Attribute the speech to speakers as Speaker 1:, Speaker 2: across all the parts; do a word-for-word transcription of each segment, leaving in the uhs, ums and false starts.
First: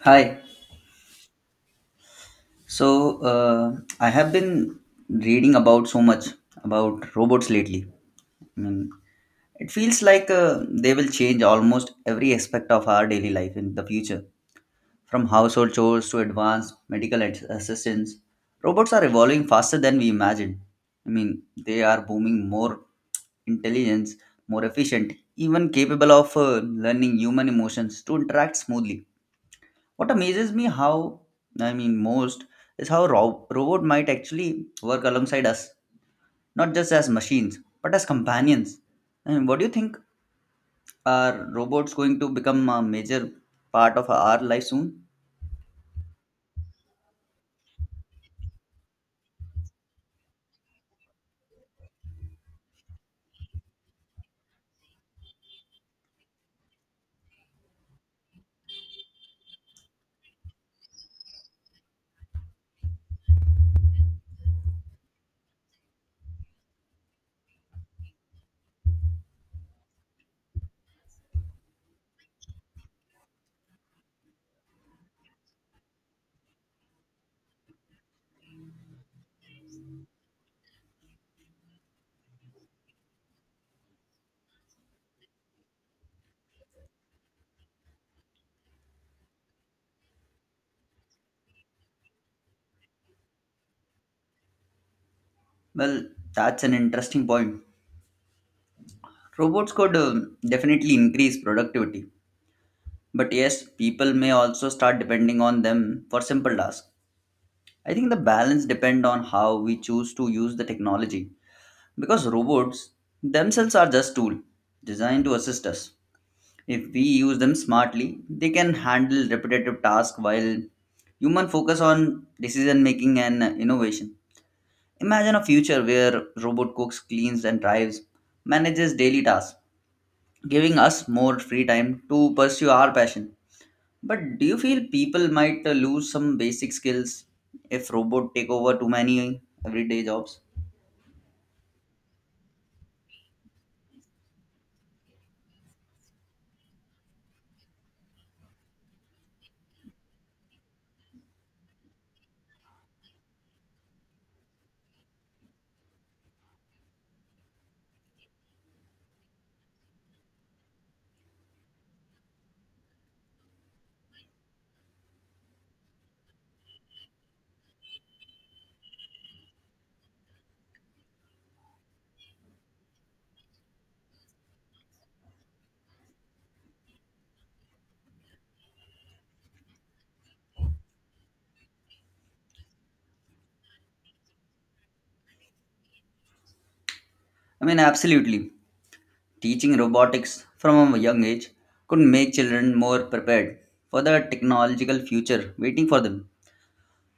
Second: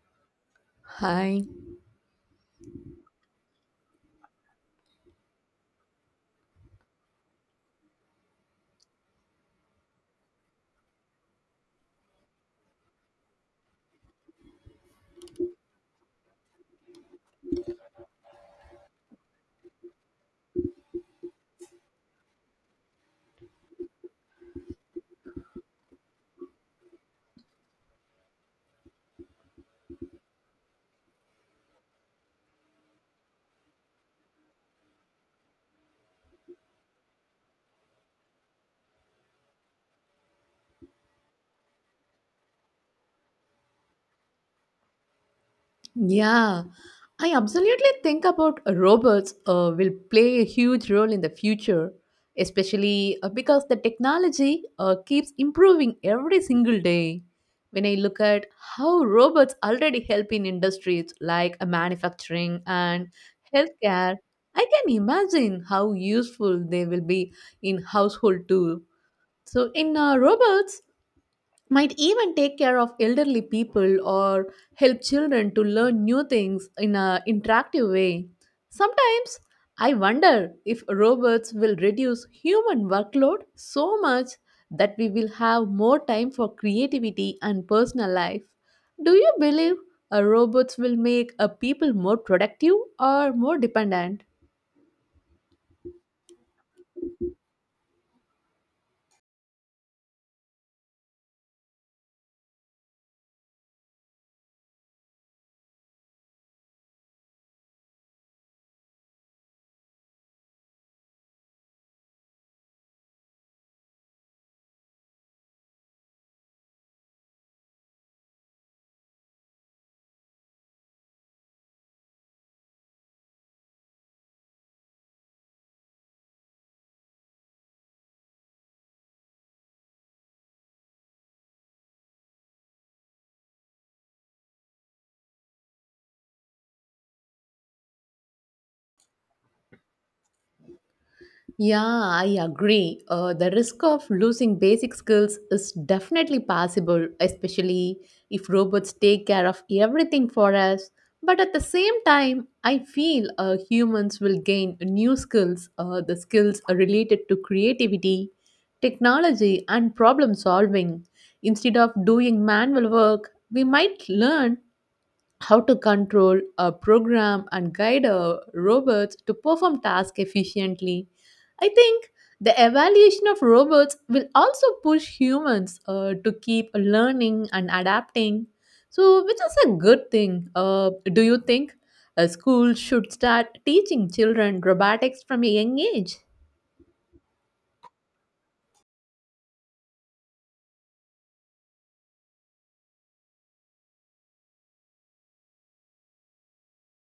Speaker 1: Hi.
Speaker 2: Hi.
Speaker 1: So, uh, I have been reading about so much about robots lately. I mean, it feels like uh, they will change almost every aspect of our daily life in the future. From household chores to advanced medical ad- assistance, robots are evolving faster than we imagined. I mean, they are booming more intelligence, more efficient, even capable of uh, learning human emotions to interact smoothly. What amazes me how I mean most is how ro- robot might actually work alongside us, not just as machines, but as companions. I mean, what do you think? Are robots going to become a major part of our life soon?
Speaker 2: Yeah, I absolutely think about robots uh, will play a huge role in the future, especially uh, because the technology uh, keeps improving every single day. When I look at how robots already help in industries like uh, manufacturing and healthcare, I can imagine how useful they will be in household too. So in uh, robots might even take care of elderly people or help children to learn new things in an interactive way. Sometimes I wonder if robots will reduce human workload so much that we will have more time for creativity and personal life. Do you believe uh, robots will make uh, people more productive or more dependent?
Speaker 1: Well, that's an interesting point. Robots could um, definitely increase productivity, but yes, people may also start depending on them for simple tasks. I think the balance depend on how we choose to use the technology. Because robots themselves are just tools designed to assist us. If we use them smartly, they can handle repetitive tasks while human focus on decision making and innovation. Imagine a future where robot cooks, cleans and drives, manages daily tasks, giving us more free time to pursue our passion. But do you feel people might uh, lose some basic skills if robot take over too many everyday jobs?
Speaker 2: Yeah, I agree. Uh, the risk of losing basic skills is definitely possible, especially if robots take care of everything for us. But at the same time, I feel uh, humans will gain new skills, uh, the skills related to creativity, technology, and problem solving. Instead of doing manual work, we might learn how to control a program and guide a robots to perform tasks efficiently. I think the evaluation of robots will also push humans uh, to keep learning and adapting, so which is a good thing. Uh, do you think a school should start teaching children robotics from a young age?
Speaker 1: I mean, absolutely. Teaching robotics from a young age could make children more prepared for the technological future waiting for them.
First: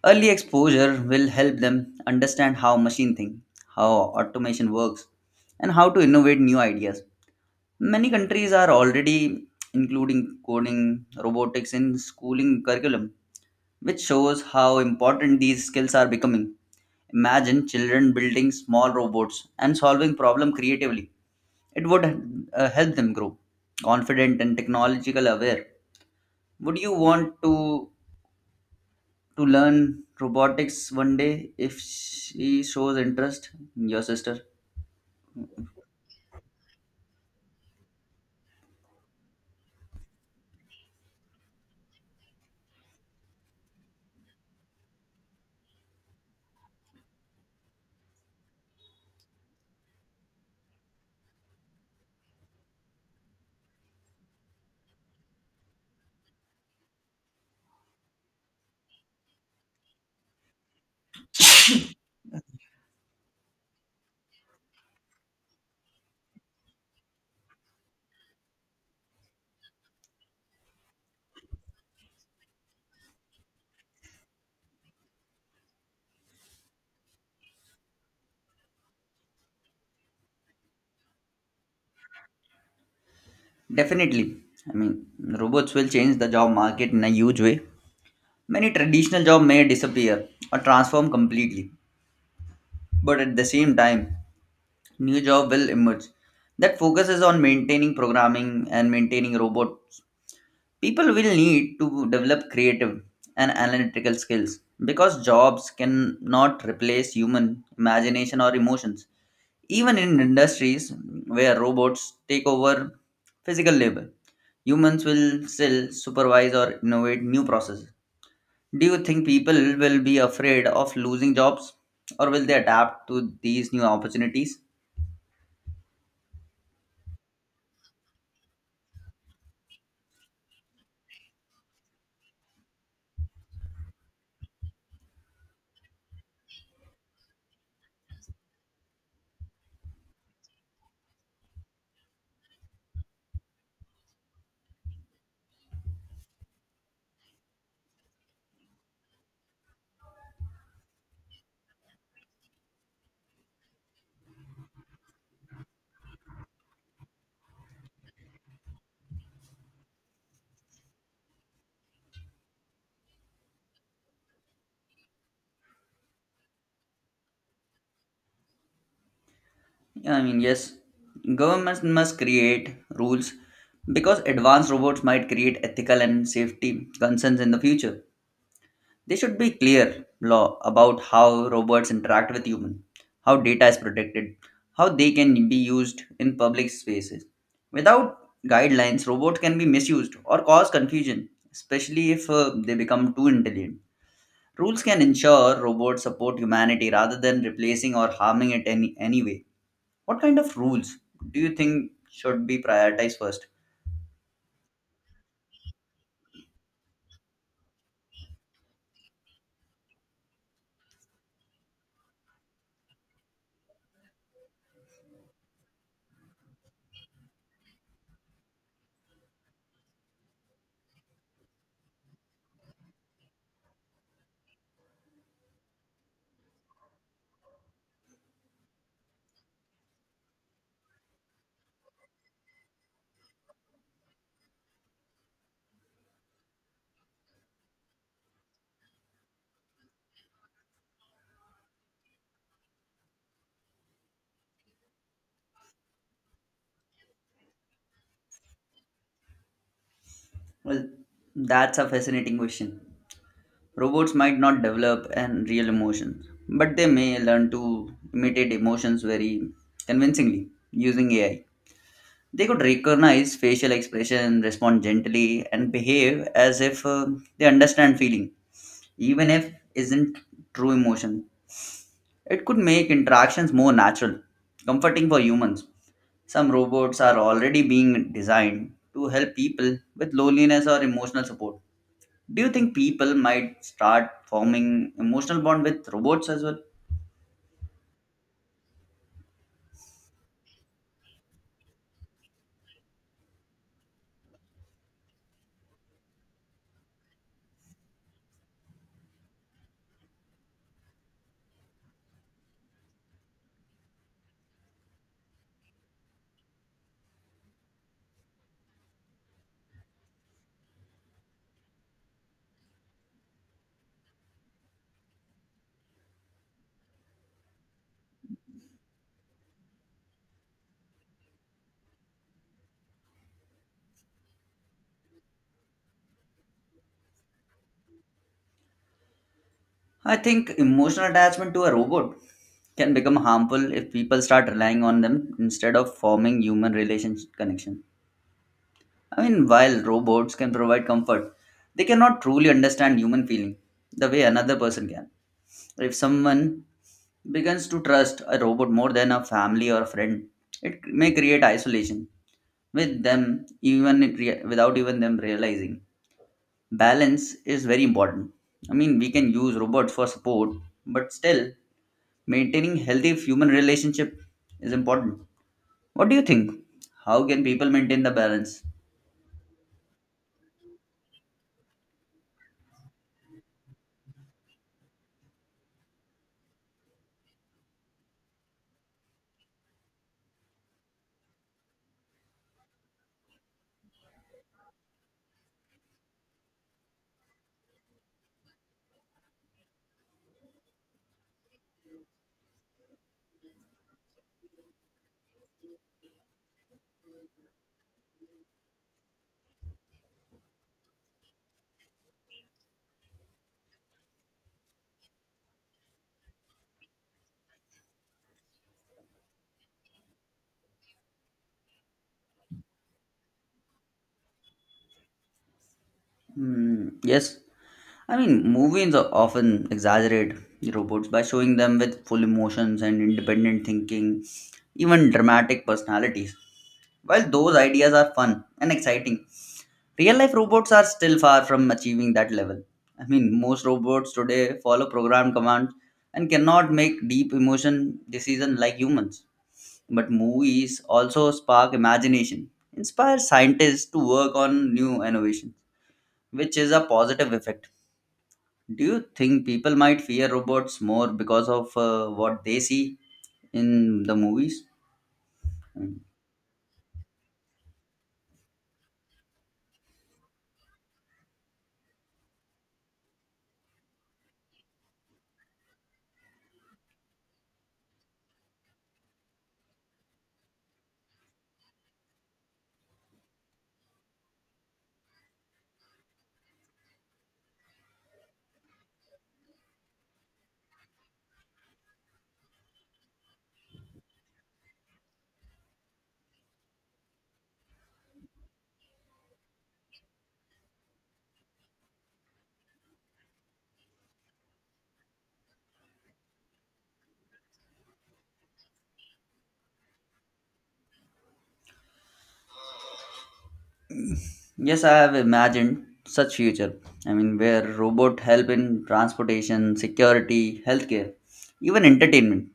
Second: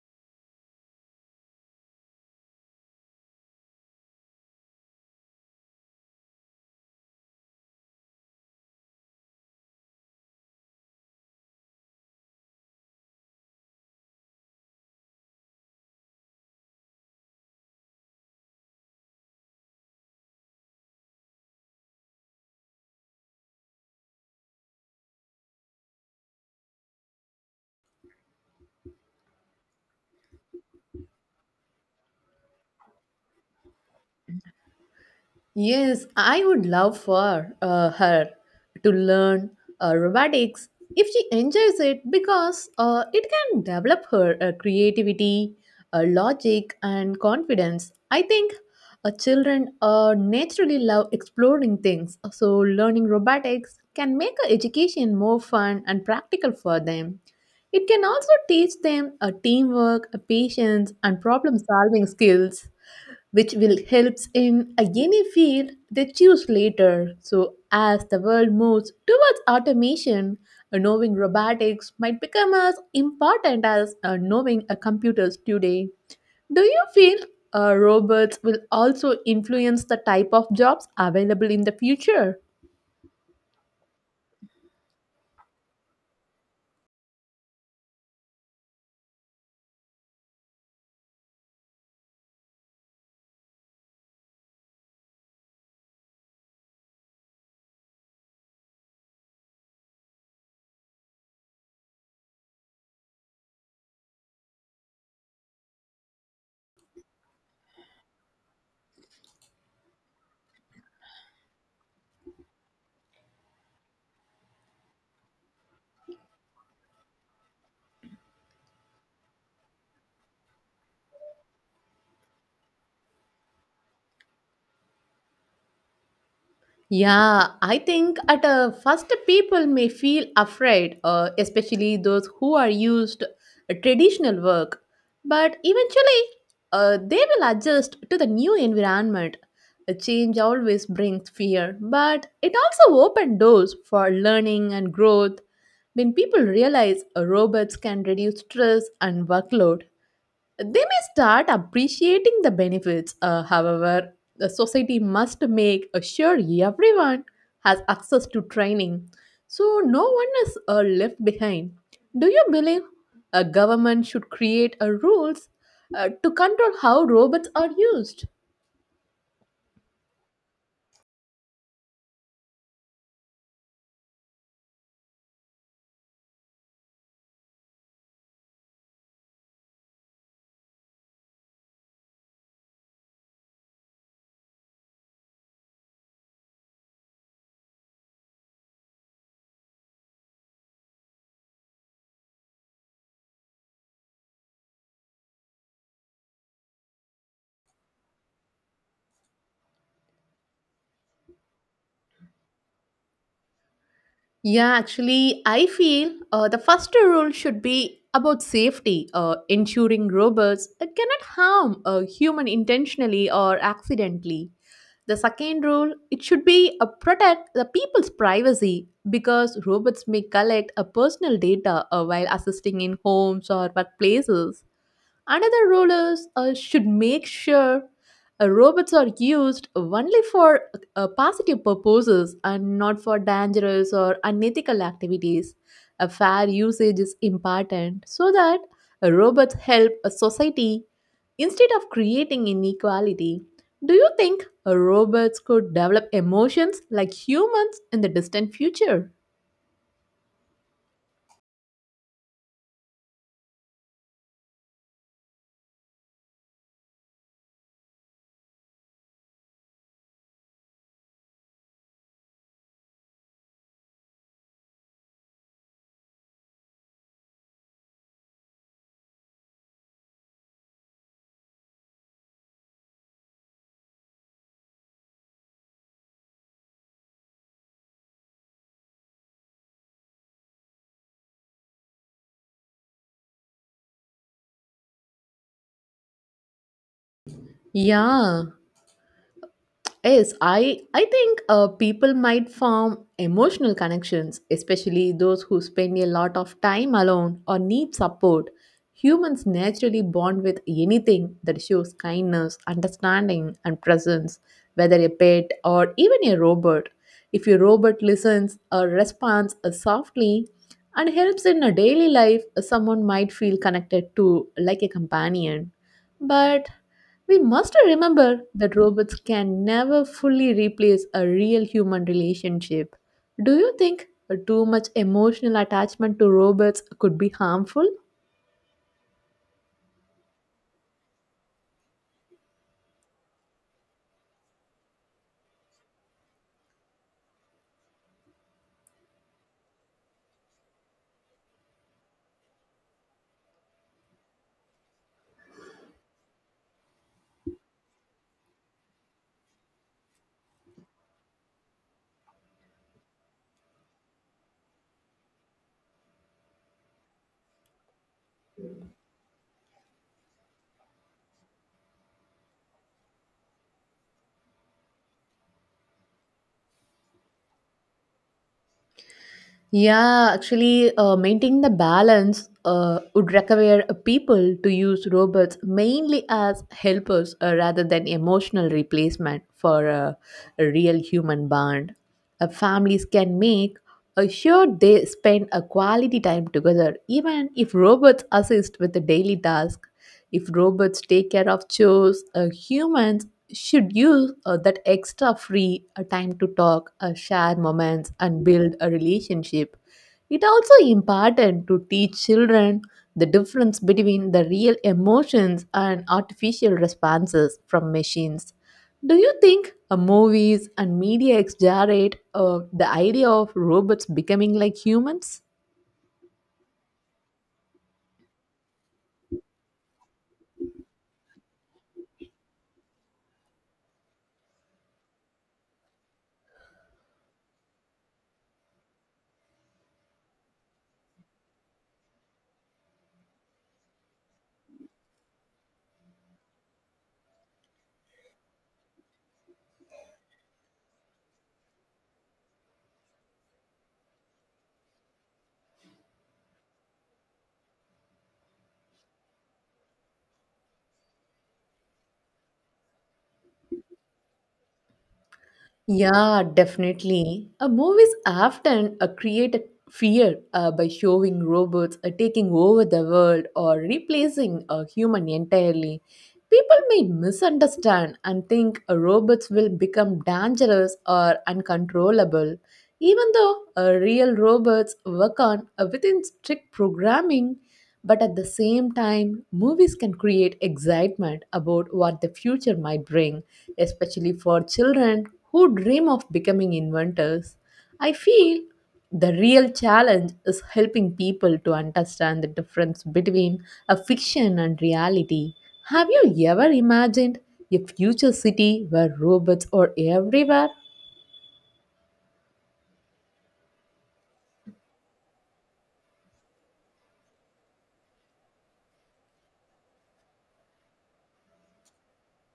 Speaker 1: Early exposure will help them understand how machine think, how automation works, and how to innovate new ideas. Many countries are already including coding robotics in schooling curriculum, which shows how important these skills are becoming. Imagine children building small robots and solving problem creatively. It would uh, help them grow confident and technological aware. Would you want to to learn robotics one day if she shows interest, your sister?
Speaker 2: Yes, I would love for uh, her to learn uh, robotics if she enjoys it because uh, it can develop her uh, creativity, uh, logic, and confidence. I think uh, children uh, naturally love exploring things, so learning robotics can make her education more fun and practical for them. It can also teach them uh, teamwork, patience, and problem solving skills which will helps in a a field they choose later. So as the world moves towards automation, uh, knowing robotics might become as important as uh, knowing uh, computers today. Do you feel uh, robots will also influence the type of jobs available in the future?
Speaker 1: Definitely. I mean, robots will change the job market in a huge way. Many traditional jobs may disappear or transform completely, but at the same time, new job will emerge that focuses on maintaining programming and maintaining robots. People will need to develop creative and analytical skills because jobs cannot replace human imagination or emotions. Even in industries where robots take over physical labor, humans will still supervise or innovate new processes. Do you think people will be afraid of losing jobs, or will they adapt to these new opportunities?
Speaker 2: Yeah, I think at a first people may feel afraid, uh, especially those who are used to traditional work. But eventually, uh, they will adjust to the new environment. A change always brings fear, but it also opens doors for learning and growth. When people realize uh, robots can reduce stress and workload, they may start appreciating the benefits. Uh, however, the society must make sure everyone has access to training so no one is uh, left behind. Do you believe a government should create a rules uh, to control how robots are used?
Speaker 1: I mean, yes, governments must create rules because advanced robots might create ethical and safety concerns in the future. There should be clear law about how robots interact with humans, how data is protected, how they can be used in public spaces. Without guidelines, robots can be misused or cause confusion, especially if uh, they become too intelligent. Rules can ensure robots support humanity rather than replacing or harming it any anyway. What kind of rules do you think should be prioritized first?
Speaker 2: Yeah, actually, I feel uh, the first rule should be about safety, uh, ensuring robots uh, cannot harm a human intentionally or accidentally. The second rule, it should be uh, protect the people's privacy because robots may collect uh, personal data uh, while assisting in homes or workplaces. Another rule is uh, should make sure uh, robots are used only for uh, positive purposes and not for dangerous or unethical activities. A fair usage is important so that uh, robots help a society instead of creating inequality. Do you think uh, robots could develop emotions like humans in the distant future?
Speaker 1: Well, that's a fascinating question. Robots might not develop an real emotion, but they may learn to imitate emotions very convincingly using A I. They could recognize facial expression, respond gently, and behave as if uh, they understand feeling, even if isn't true emotion. It could make interactions more natural, comforting for humans. Some robots are already being designed to help people with loneliness or emotional support. Do you think people might start forming emotional bond with robots as well?
Speaker 2: Yeah, yes, I I think uh, people might form emotional connections, especially those who spend a lot of time alone or need support. Humans naturally bond with anything that shows kindness, understanding, and presence, whether a pet or even a robot. If a robot listens or responds uh, softly and helps in a daily life, someone might feel connected to like a companion. But we must remember that robots can never fully replace a real human relationship. Do you think too much emotional attachment to robots could be harmful?
Speaker 1: I think emotional attachment to a robot can become harmful if people start relying on them instead of forming human relationship connection. I mean, while robots can provide comfort, they cannot truly understand human feeling the way another person can. If someone begins to trust a robot more than a family or a friend, it may create isolation with them even it rea- without even them realizing. Balance is very important. I mean, we can use robots for support, but still maintaining healthy human relationship is important. What do you think? How can people maintain the balance?
Speaker 2: Yeah, actually, uh, maintaining the balance uh, would require people to use robots mainly as helpers uh, rather than emotional replacement for a, a real human bond. Uh, families can make uh, sure they spend a quality time together, even if robots assist with the daily task. If robots take care of chores, uh, humans should use uh, that extra free uh, time to talk, uh, share moments, and build a relationship. It also important to teach children the difference between the real emotions and artificial responses from machines. Do you think uh, movies and media exaggerate uh, the idea of robots becoming like humans?
Speaker 1: Hmm, yes, I mean, movies o- often exaggerate the robots by showing them with full emotions and independent thinking, even dramatic personalities. While those ideas are fun and exciting, real life robots are still far from achieving that level. I mean, most robots today follow program commands and cannot make deep emotion decisions like humans. But movies also spark imagination, inspire scientists to work on new innovation which is a positive effect. Do you think people might fear robots more because of uh, what they see in the movies? Mm.
Speaker 2: Yeah, definitely. Uh, movies often uh, create a fear uh, by showing robots uh, taking over the world or replacing a human entirely. People may misunderstand and think uh, robots will become dangerous or uncontrollable. Even though uh, real robots work on uh, within strict programming, but at the same time, movies can create excitement about what the future might bring, especially for children who dream of becoming inventors. I feel the real challenge is helping people to understand the difference between a fiction and reality. Have you ever imagined a future city where robots are everywhere?
Speaker 1: Yes, I have imagined such future. I mean, where robot help in transportation, security, healthcare, even entertainment.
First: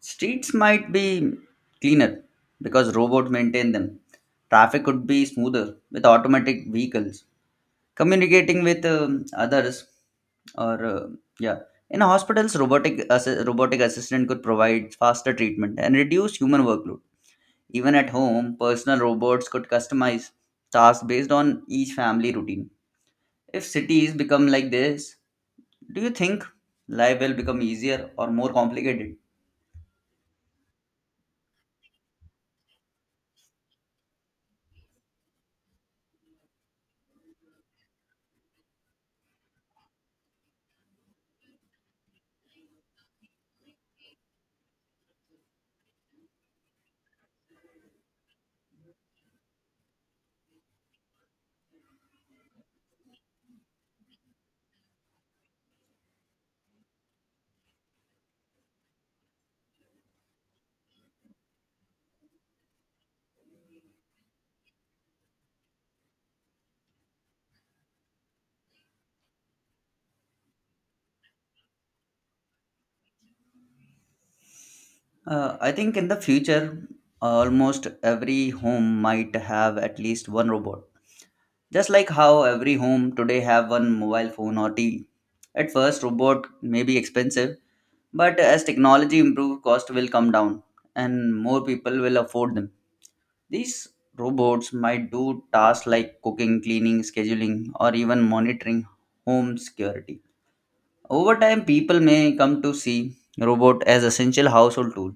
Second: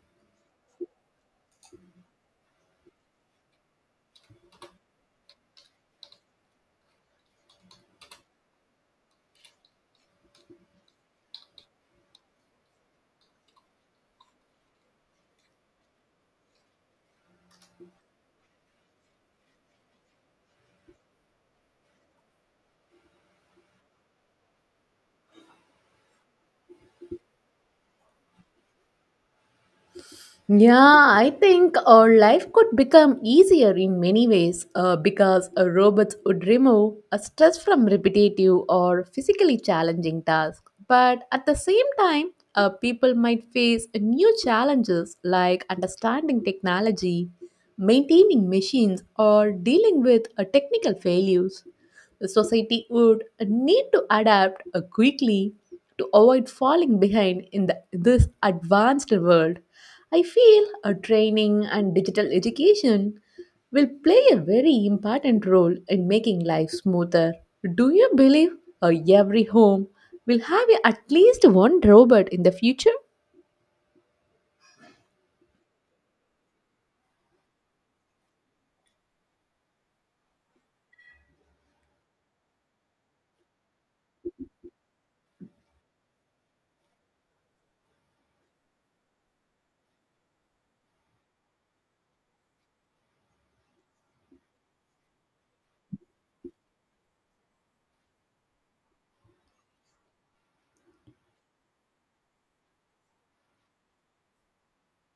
Speaker 1: Streets might be cleaner because robots maintain them. Traffic could be smoother with automatic vehicles. Communicating with um, others or uh, yeah, in hospitals robotic assi- robotic assistant could provide faster treatment and reduce human workload. Even at home, personal robots could customize tasks based on each family routine. If cities become like this, do you think life will become easier or more complicated?
Speaker 2: Yeah, I think our life could become easier in many ways uh, because uh, robots would remove a stress from repetitive or physically challenging tasks. But at the same time, uh, people might face new challenges like understanding technology, maintaining machines, or dealing with uh, technical failures. The society would need to adapt uh, quickly to avoid falling behind in the, this advanced world. I feel a training and digital education will play a very important role in making life smoother. Do you believe uh, every home will have at least one robot in the future?
Speaker 1: Uh, I think in the future almost every home might have at least one robot. Just like how every home today have one mobile phone or T V. At first, robot may be expensive, but as technology improve, cost will come down and more people will afford them. These robots might do tasks like cooking, cleaning, scheduling, or even monitoring home security. Over time, people may come to see robot as essential household tool.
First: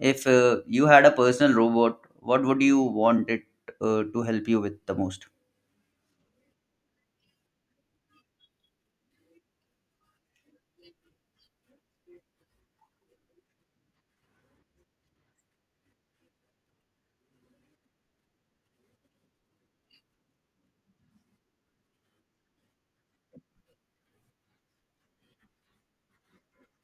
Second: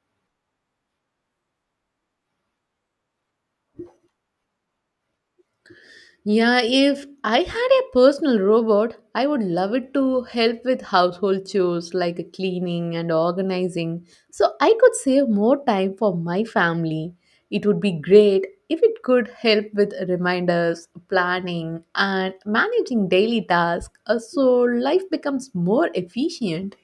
Speaker 1: If uh, you had a personal robot, what would you want it uh, to help you with the most?
Speaker 2: Yeah, if I had a personal robot, I would love it to help with household chores like cleaning and organizing, so I could save more time for my family. It would be great if it could help with reminders, planning, and managing daily tasks, uh, so life becomes more efficient.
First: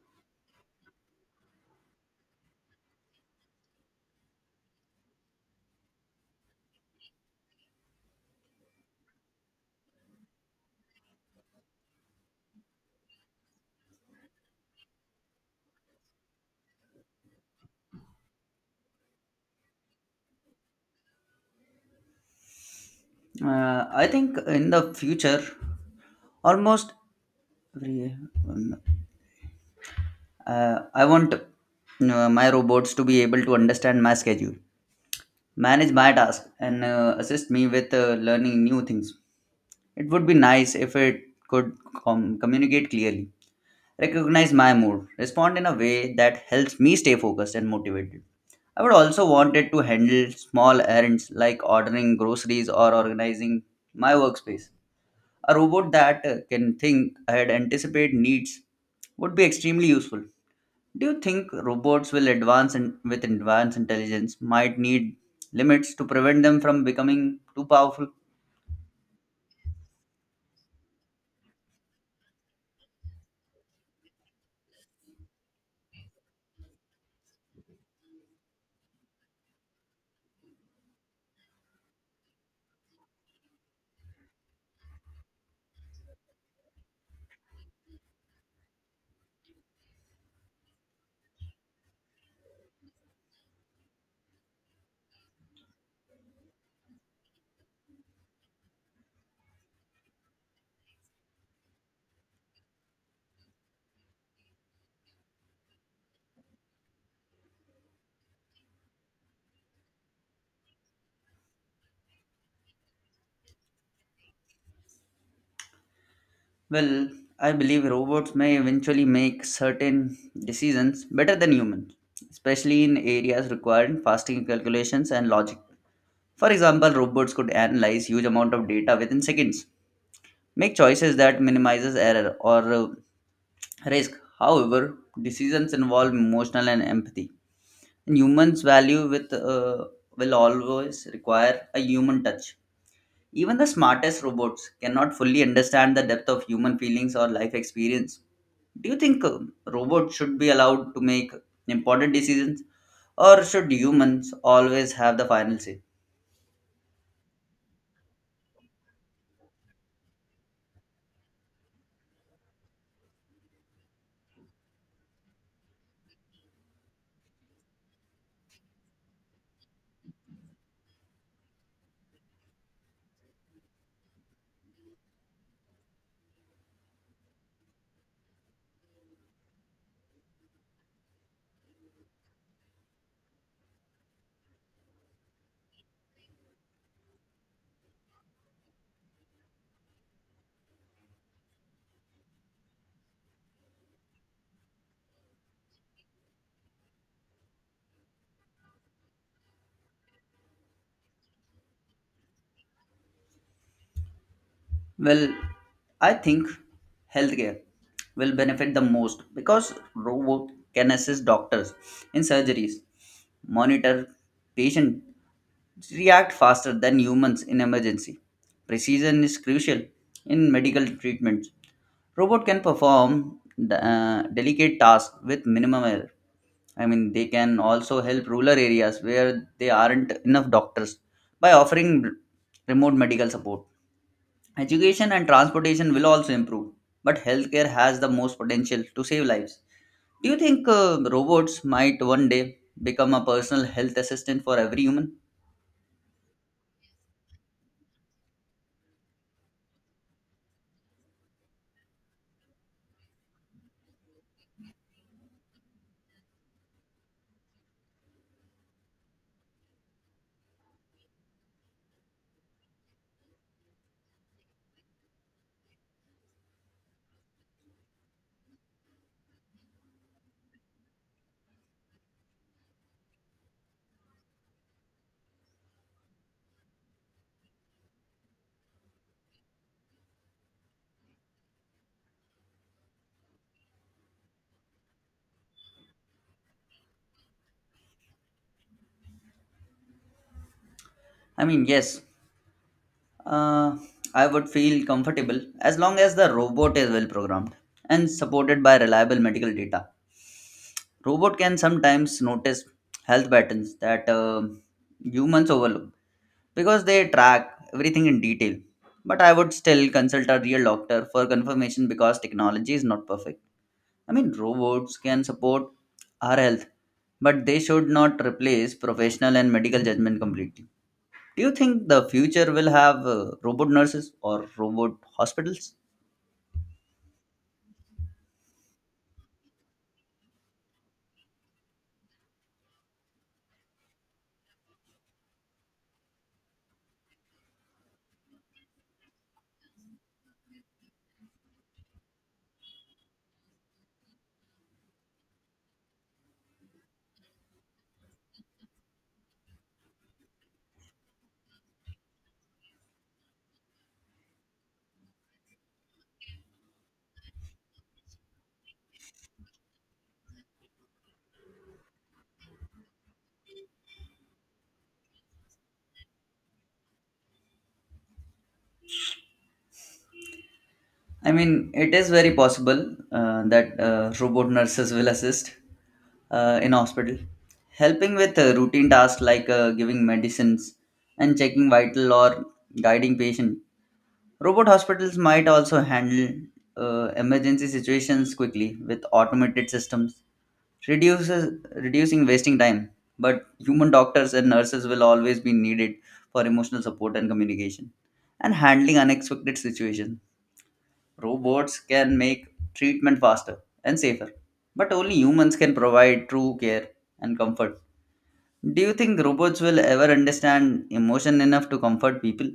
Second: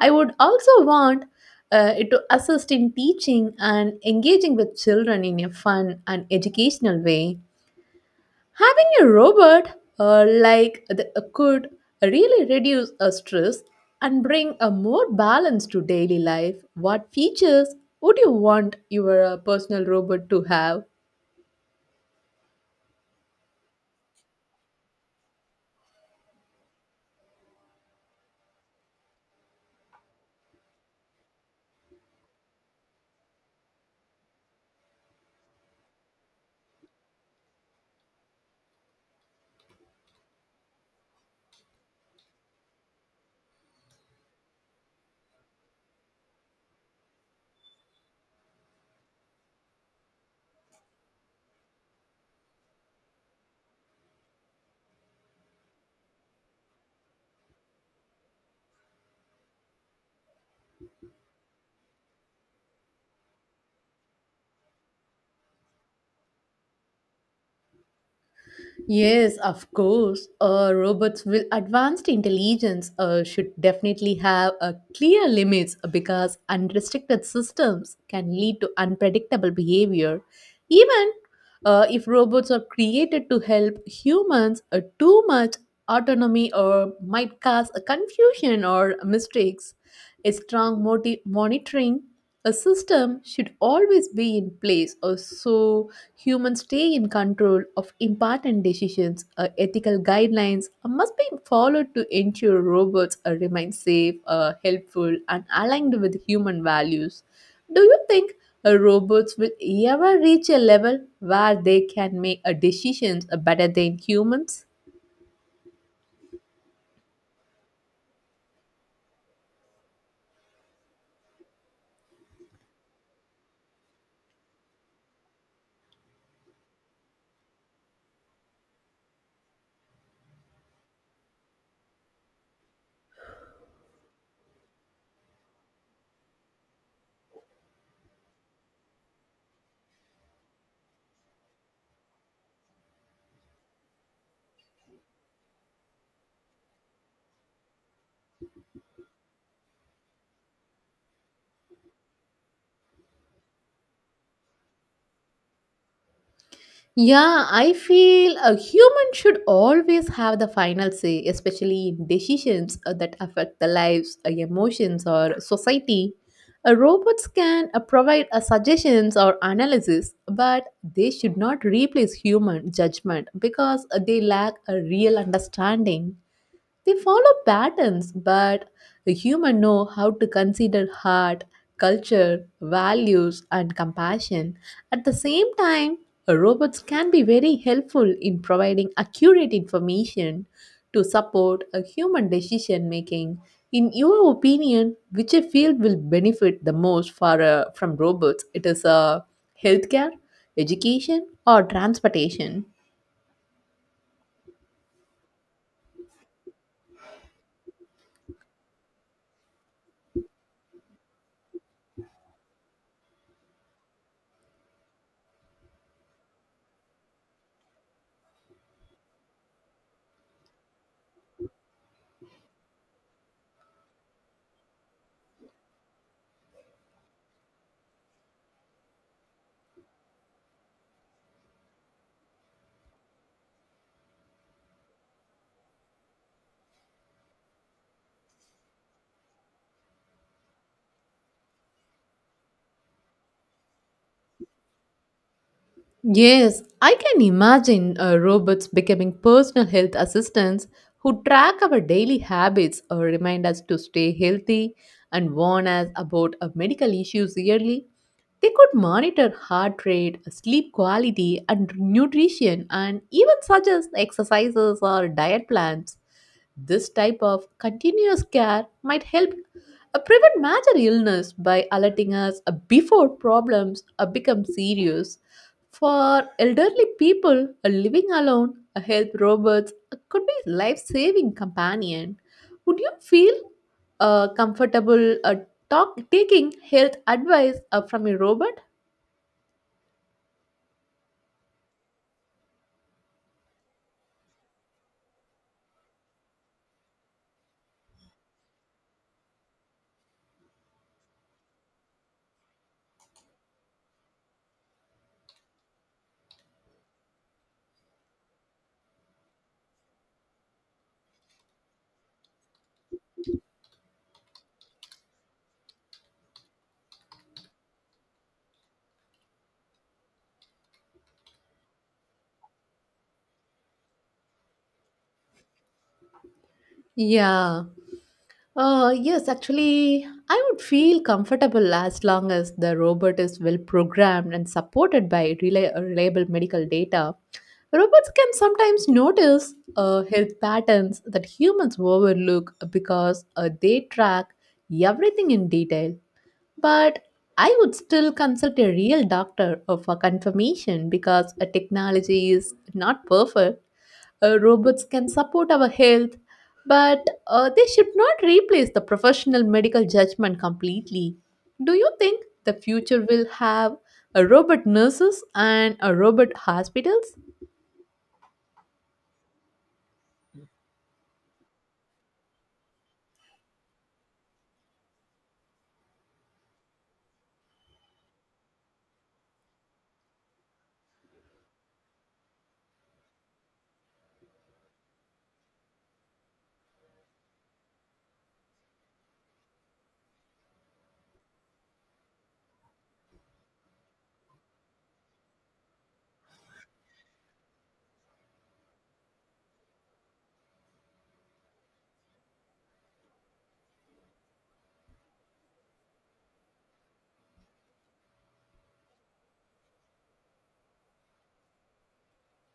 Speaker 2: I would also want uh, it to assist in teaching and engaging with children in a fun and educational way. Having a robot uh, like uh, the, uh, could really reduce uh, stress and bring a more balance to daily life. What features would you want your uh, personal robot to have?
Speaker 1: Uh, I think in the future, almost every, um, uh, I want uh, my robots to be able to understand my schedule, manage my task, and uh, assist me with uh, learning new things. It would be nice if it could com- communicate clearly, recognize my mood, respond in a way that helps me stay focused and motivated. I would also want it to handle small errands like ordering groceries or organizing my workspace. A robot that uh, can think ahead, anticipate needs would be extremely useful. Do you think robots will advance in, with advanced intelligence might need limits to prevent them from becoming too powerful?
Speaker 2: Yes, of course. Uh, robots with advanced intelligence uh, should definitely have a clear limits because unrestricted systems can lead to unpredictable behavior. Even uh, if robots are created to help humans, uh, too much autonomy or might cause a confusion or mistakes. A strong moti- monitoring a system should always be in place or so humans stay in control of important decisions. Uh, ethical guidelines uh, must be followed to ensure robots uh, remain safe, uh, helpful, and aligned with human values. Do you think uh, robots will ever reach a level where they can make uh, decisions uh, better than humans?
Speaker 1: Well, I believe robots may eventually make certain decisions better than humans, especially in areas requiring faster calculations and logic. For example, robots could analyze huge amount of data within seconds, make choices that minimizes error or uh, risk. However, decisions involve emotional and empathy, and humans value with uh, will always require a human touch. Even the smartest robots cannot fully understand the depth of human feelings or life experience. Do you think uh, robots should be allowed to make important decisions, or should humans always have the final say?
Speaker 2: Yeah, I feel a human should always have the final say, especially in decisions uh, that affect the lives, uh, emotions, or society. Uh, robots can uh, provide uh, suggestions or analysis, but they should not replace human judgment because uh, they lack a real understanding. They follow patterns, but the human know how to consider heart, culture, values, and compassion. At the same time, robots can be very helpful in providing accurate information to support a human decision making. In your opinion, which field will benefit the most for, uh, from robots? It is uh, healthcare, education, or transportation?
Speaker 1: Well, I think healthcare will benefit the most because robot can assist doctors in surgeries, monitor patient, react faster than humans in emergency. Precision is crucial in medical treatments. Robot can perform the, uh, delicate tasks with minimum error. I mean, they can also help rural areas where there aren't enough doctors by offering remote medical support. Education and transportation will also improve, but healthcare has the most potential to save lives. Do you think uh, robots might one day become a personal health assistant for every human?
Speaker 2: Yes, I can imagine uh, robots becoming personal health assistants who track our daily habits or remind us to stay healthy and warn us about uh, medical issues yearly. They could monitor heart rate, sleep quality, and nutrition, and even suggest exercises or diet plans. This type of continuous care might help uh, prevent major illness by alerting us uh, before problems uh, become serious. For elderly people uh, living alone, a health robots uh, could be a life-saving companion. Would you feel uh, comfortable uh, talk, taking health advice uh, from a robot?
Speaker 1: I mean, yes, uh, I would feel comfortable as long as the robot is well programmed and supported by reliable medical data. Robot can sometimes notice health patterns that uh, humans overlook because they track everything in detail. But I would still consult a real doctor for confirmation because technology is not perfect. I mean, robots can support our health, but they should not replace professional and medical judgment completely. Do you think the future will have uh, robot nurses or robot hospitals?
Speaker 2: Yeah. Uh, yes, actually, I would feel comfortable as long as the robot is well programmed and supported by rela- reliable medical data. Robots can sometimes notice uh, health patterns that humans overlook because uh, they track everything in detail. But I would still consult a real doctor uh, for confirmation because a technology is not perfect. Uh, robots can support our health, but uh, they should not replace the professional medical judgment completely. Do you think the future will have a robot nurses and a robot hospitals?
Speaker 1: I mean, it is very possible uh, that uh, robot nurses will assist uh, in hospital, helping with uh, routine tasks like uh, giving medicines and checking vital or guiding patient. Robot hospitals might also handle uh, emergency situations quickly with automated systems, reduces reducing wasting time. But human doctors and nurses will always be needed for emotional support and communication and handling unexpected situations. Robots can make treatment faster and safer, but only humans can provide true care and comfort. Do you think robots will ever understand emotion enough to comfort people?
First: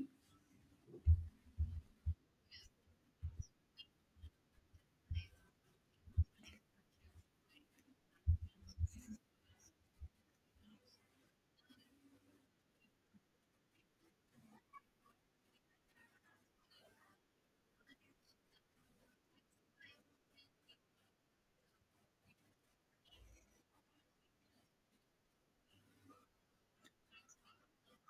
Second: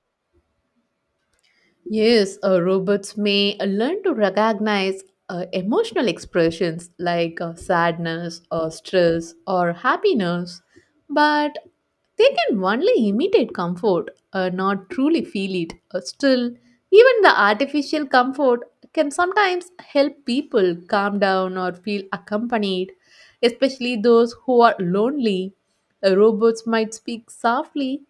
Speaker 2: Yes, uh, robots may uh, learn to recognize uh, emotional expressions like uh, sadness or stress or happiness, but they can only imitate comfort, uh, not truly feel it. Uh, still, even the artificial comfort can sometimes help people calm down or feel accompanied, especially those who are lonely. Uh, robots might speak softly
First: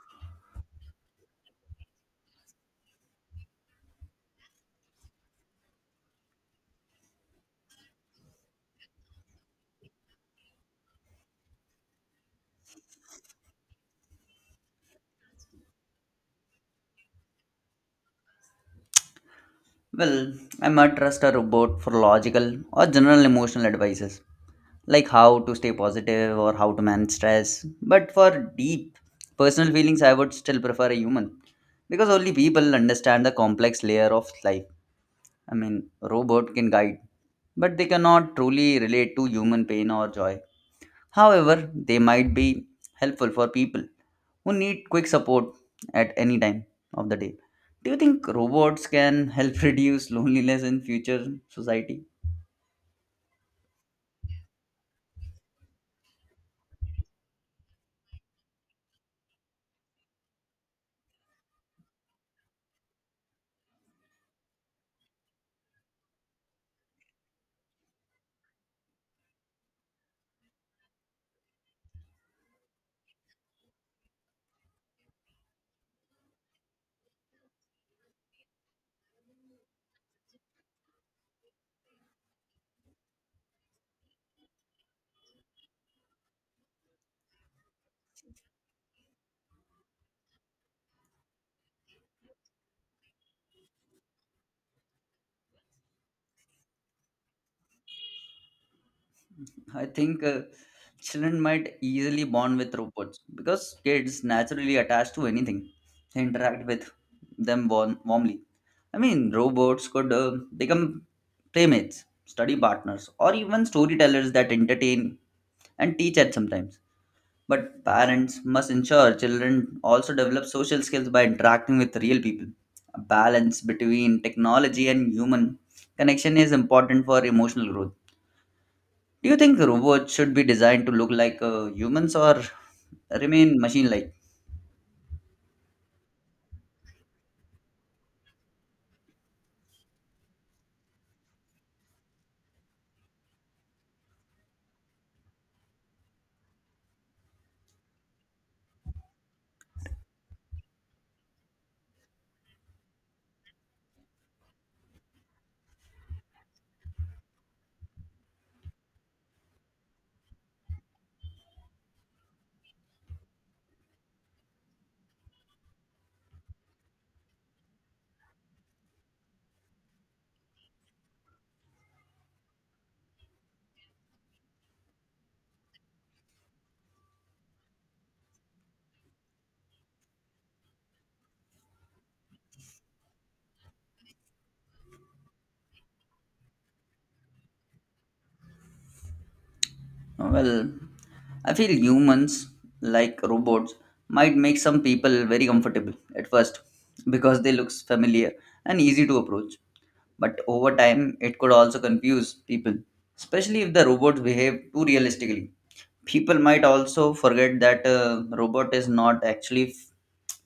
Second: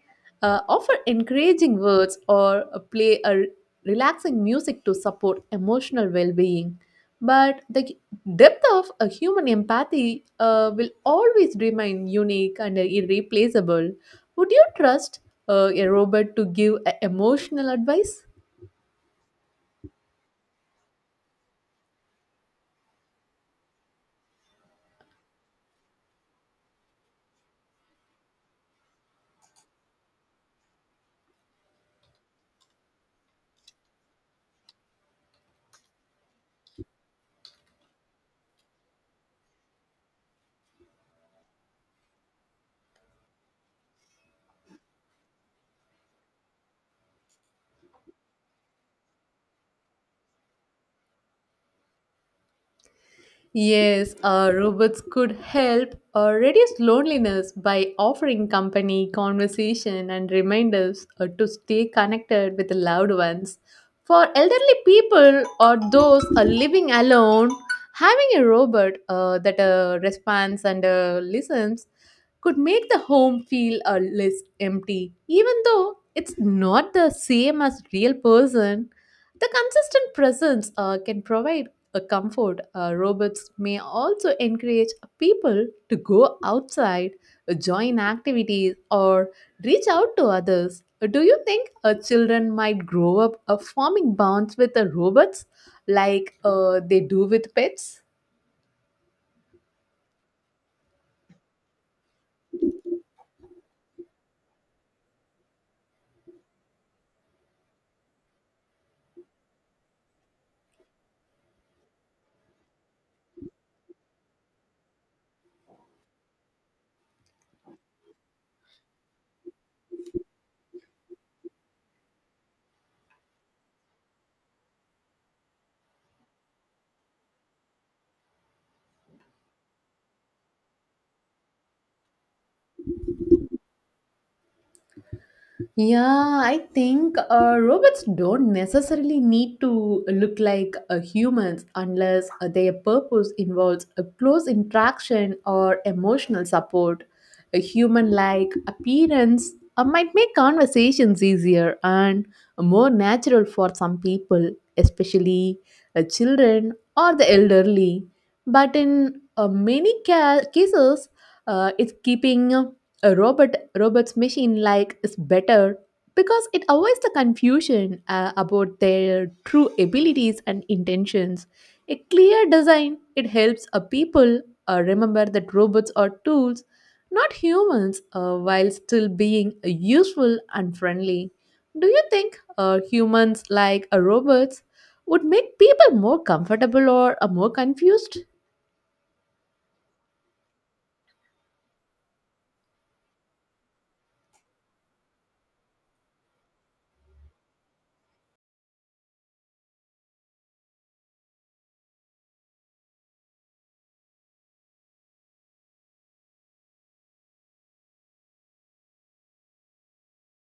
Speaker 2: uh, offer encouraging words or uh, play a relaxing music to support emotional well being. But the depth of a human empathy uh, will always remain unique and irreplaceable. Would you trust uh, a robot to give a emotional advice?
Speaker 1: Well, I might trust a robot for logical or general emotional advices, like how to stay positive or how to manage stress. But for deep personal feelings, I would still prefer a human because only people understand the complex layer of life. I mean, robot can guide but they cannot truly relate to human pain or joy. However, they might be helpful for people who need quick support at any time of the day. Do you think robots can help reduce loneliness in future society?
Speaker 2: Yes, uh, robots could help uh, reduce loneliness by offering company, conversation, and reminders uh, to stay connected with loved ones. For elderly people or those uh, living alone, having a robot uh, that uh, responds and uh, listens could make the home feel uh, less empty. Even though it's not the same as real person, the consistent presence uh, can provide a comfort uh, robots may also encourage people to go outside, uh, join activities, or reach out to others. Uh, Do you think uh, children might grow up uh, forming bonds with the robots like uh, they do with pets?
Speaker 1: I think uh, children might easily bond with robots because kids naturally attach to anything they interact with them warm- warmly. I mean, robots could uh, become playmates, study partners, or even storytellers that entertain and teach at sometimes. But parents must ensure children also develop social skills by interacting with real people. A balance between technology and human connection is important for emotional growth. Do you think robots should be designed to look like uh, humans or remain machine like?
Speaker 2: Yeah, I think uh, robots don't necessarily need to look like uh, humans unless uh, their purpose involves a close interaction or emotional support. A human like appearance uh, might make conversations easier and more natural for some people, especially uh, children or the elderly. But in uh, many ca- cases, uh, it's keeping a robot robot's machine like is better because it avoids the confusion uh, about their true abilities and intentions a clear design it helps a people uh, remember that robots are tools not humans uh, while still being uh, useful and friendly. Do you think uh, humans like uh, robots would make people more comfortable or uh, more confused?
Speaker 1: Oh, well, I feel humans, like robots, might make some people very comfortable at first because they look familiar and easy to approach. But over time, it could also confuse people, especially if the robots behave too realistically. People might also forget that a robot is not actually f-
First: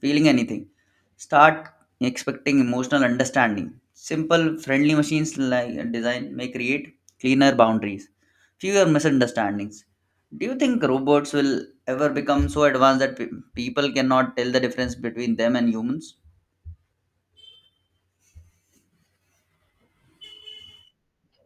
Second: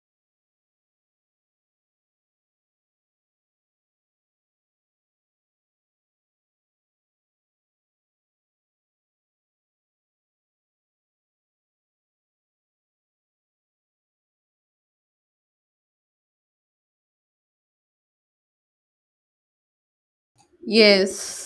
Speaker 1: feeling anything. Start expecting emotional understanding. Simple, friendly machines like design may create cleaner boundaries fewer misunderstandings. Do you think robots will ever become so advanced that pe- people cannot tell the difference between them and humans?
Speaker 2: Yes.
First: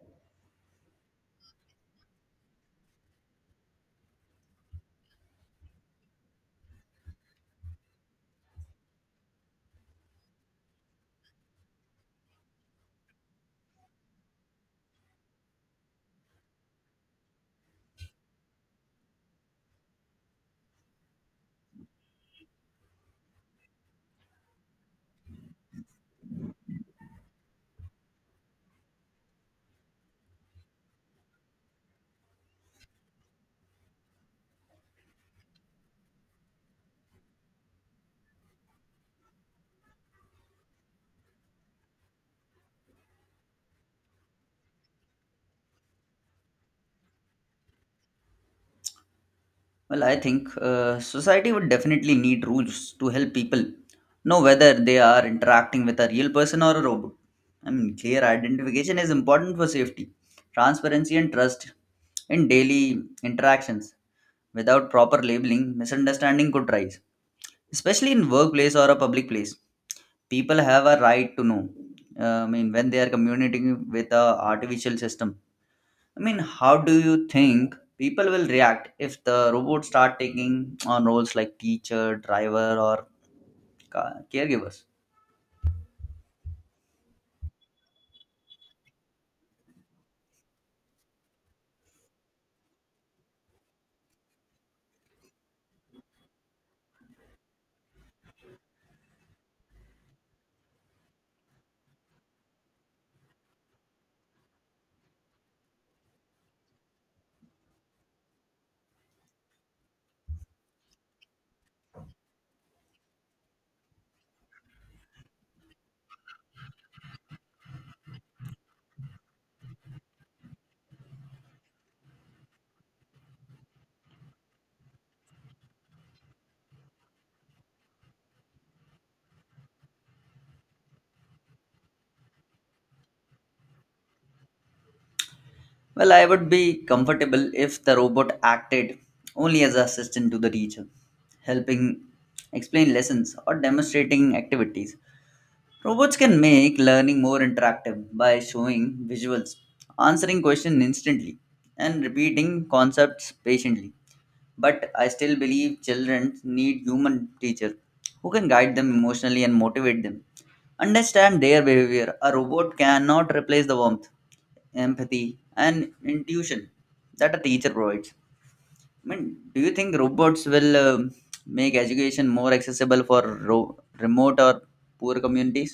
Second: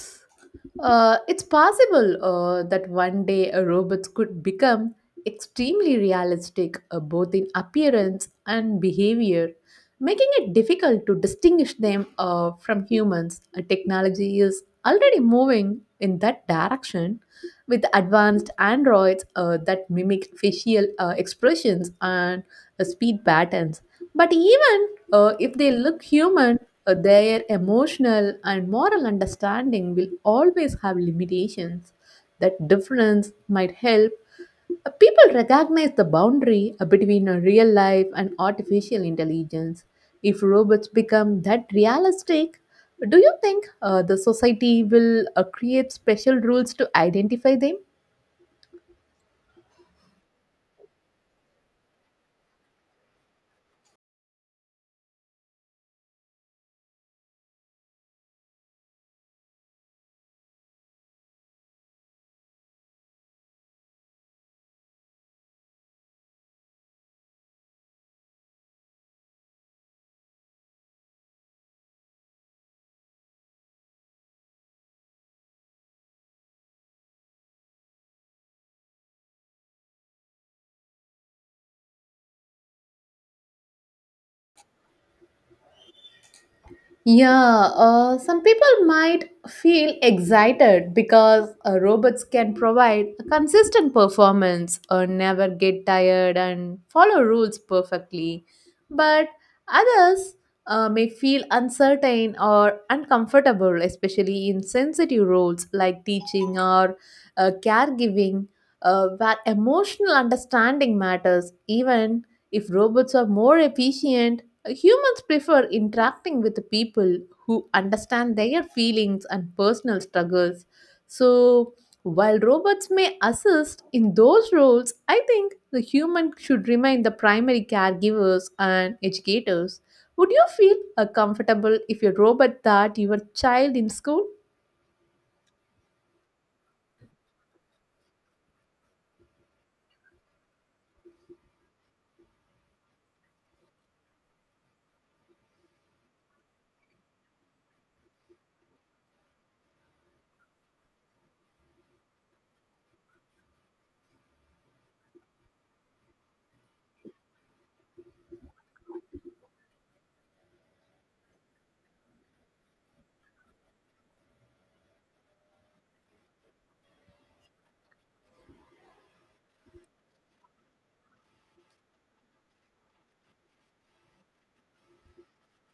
Speaker 2: Uh, it's possible uh, that one day a robots could become extremely realistic uh, both in appearance and behavior, making it difficult to distinguish them uh, from humans. Uh, technology is already moving in that direction with advanced androids uh, that mimic facial uh, expressions and uh, speed patterns. But even uh, if they look human, uh, their emotional and moral understanding will always have limitations. That difference might help uh, people recognize the boundary uh, between a real life and artificial intelligence. If robots become that realistic, do you think uh, the society will uh, create special rules to identify them?
Speaker 1: Well, I think uh, society would definitely need rules to help people know whether they are interacting with a real person or a robot. I mean, clear identification is important for safety, transparency, and trust in daily interactions. Without proper labeling, misunderstanding could rise, especially in workplace or a public place. People have a right to know, uh, I mean, when they are communicating with a artificial system. I mean, how do you think people will react if the robots start taking on roles like teacher, driver, or ca- caregivers?
Speaker 2: Yeah, uh, some people might feel excited because uh, robots can provide a consistent performance or never get tired and follow rules perfectly. But others uh, may feel uncertain or uncomfortable, especially in sensitive roles like teaching or uh, caregiving, uh, where emotional understanding matters, even if robots are more efficient. Humans prefer interacting with people who understand their feelings and personal struggles. So, while robots may assist in those roles, I think the human should remain the primary caregivers and educators. Would you feel uh, comfortable if your robot taught your child in school?
Speaker 1: Well, I would be comfortable if the robot acted only as an assistant to the teacher, helping explain lessons or demonstrating activities. Robots can make learning more interactive by showing visuals, answering questions instantly, and repeating concepts patiently. But I still believe children need human teachers who can guide them emotionally and motivate them. Understand their behavior. A robot cannot replace the warmth, empathy, and intuition that a teacher provides. I mean, do you think robots will um make education more accessible for ro- remote or poor communities?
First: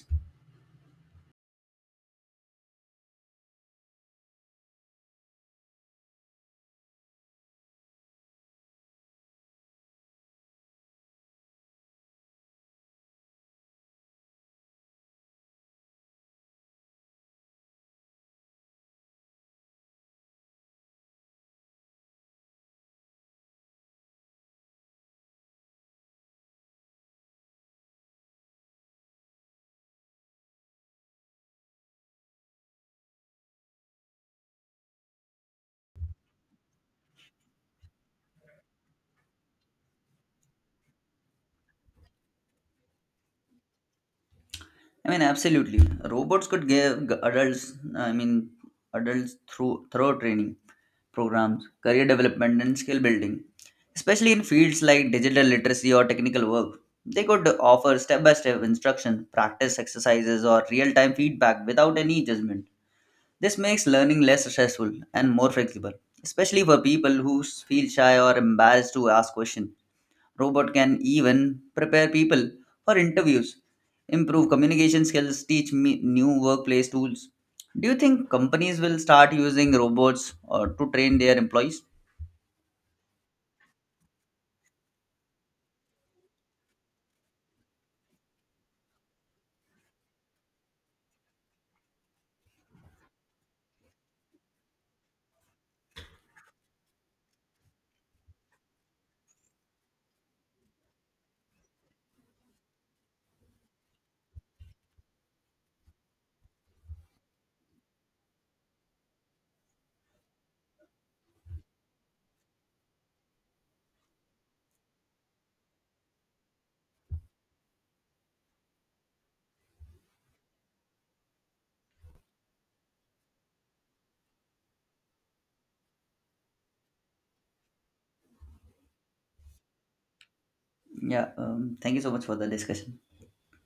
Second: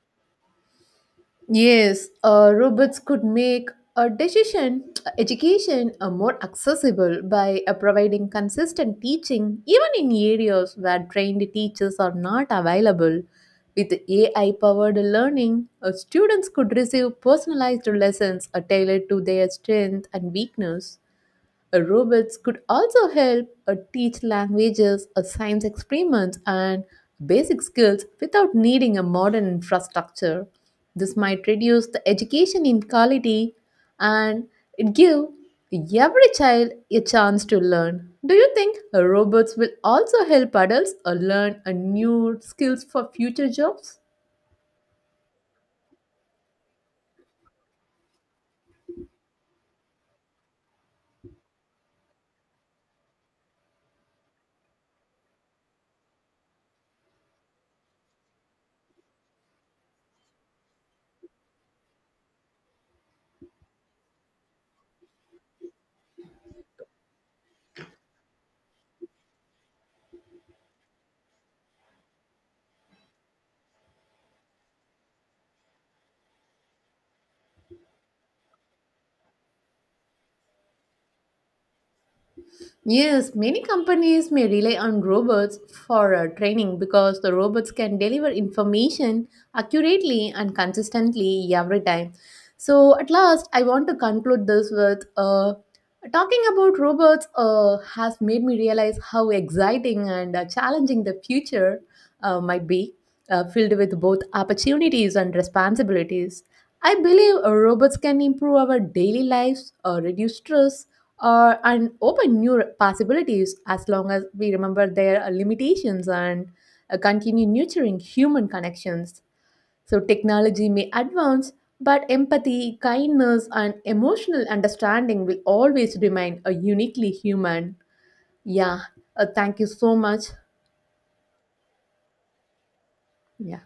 Speaker 2: Yes, uh, robots could make a decision education uh, more accessible by uh, providing consistent teaching, even in areas where trained teachers are not available. With A I powered learning, uh, students could receive personalized lessons uh, tailored to their strength and weakness. Uh, Robots could also help uh, teach languages, uh, science experiments, and basic skills without needing a modern infrastructure. This might reduce the education inequality and it give every child a chance to learn. Do you think uh, robots will also help adults uh, learn uh, new skills for future jobs?
Speaker 1: I mean, absolutely. Robots could give g- adults, I mean, adults through thorough training programs, career development, and skill building, especially in fields like digital literacy or technical work. They could offer step by step instruction, practice exercises, or real time feedback without any judgment. This makes learning less stressful and more flexible, especially for people who s- feel shy or embarrassed to ask questions. Robot can even prepare people for interviews, improve communication skills, teach me new workplace tools. Do you think companies will start using robots or to train their employees?
Speaker 2: Yes, many companies may rely on robots for uh, training because the robots can deliver information accurately and consistently every time. So, at last, I want to conclude this with uh, talking about robots uh, has made me realize how exciting and uh, challenging the future uh, might be, uh, filled with both opportunities and responsibilities. I believe uh, robots can improve our daily lives, uh, reduce stress, uh, and open new possibilities as long as we remember their uh, limitations and uh, continue nurturing human connections. So, technology may advance, but empathy, kindness, and emotional understanding will always remain a uniquely human. Yeah, uh, thank you so much.
Speaker 1: Yeah, um, thank you so much for the discussion.
Speaker 2: Yeah.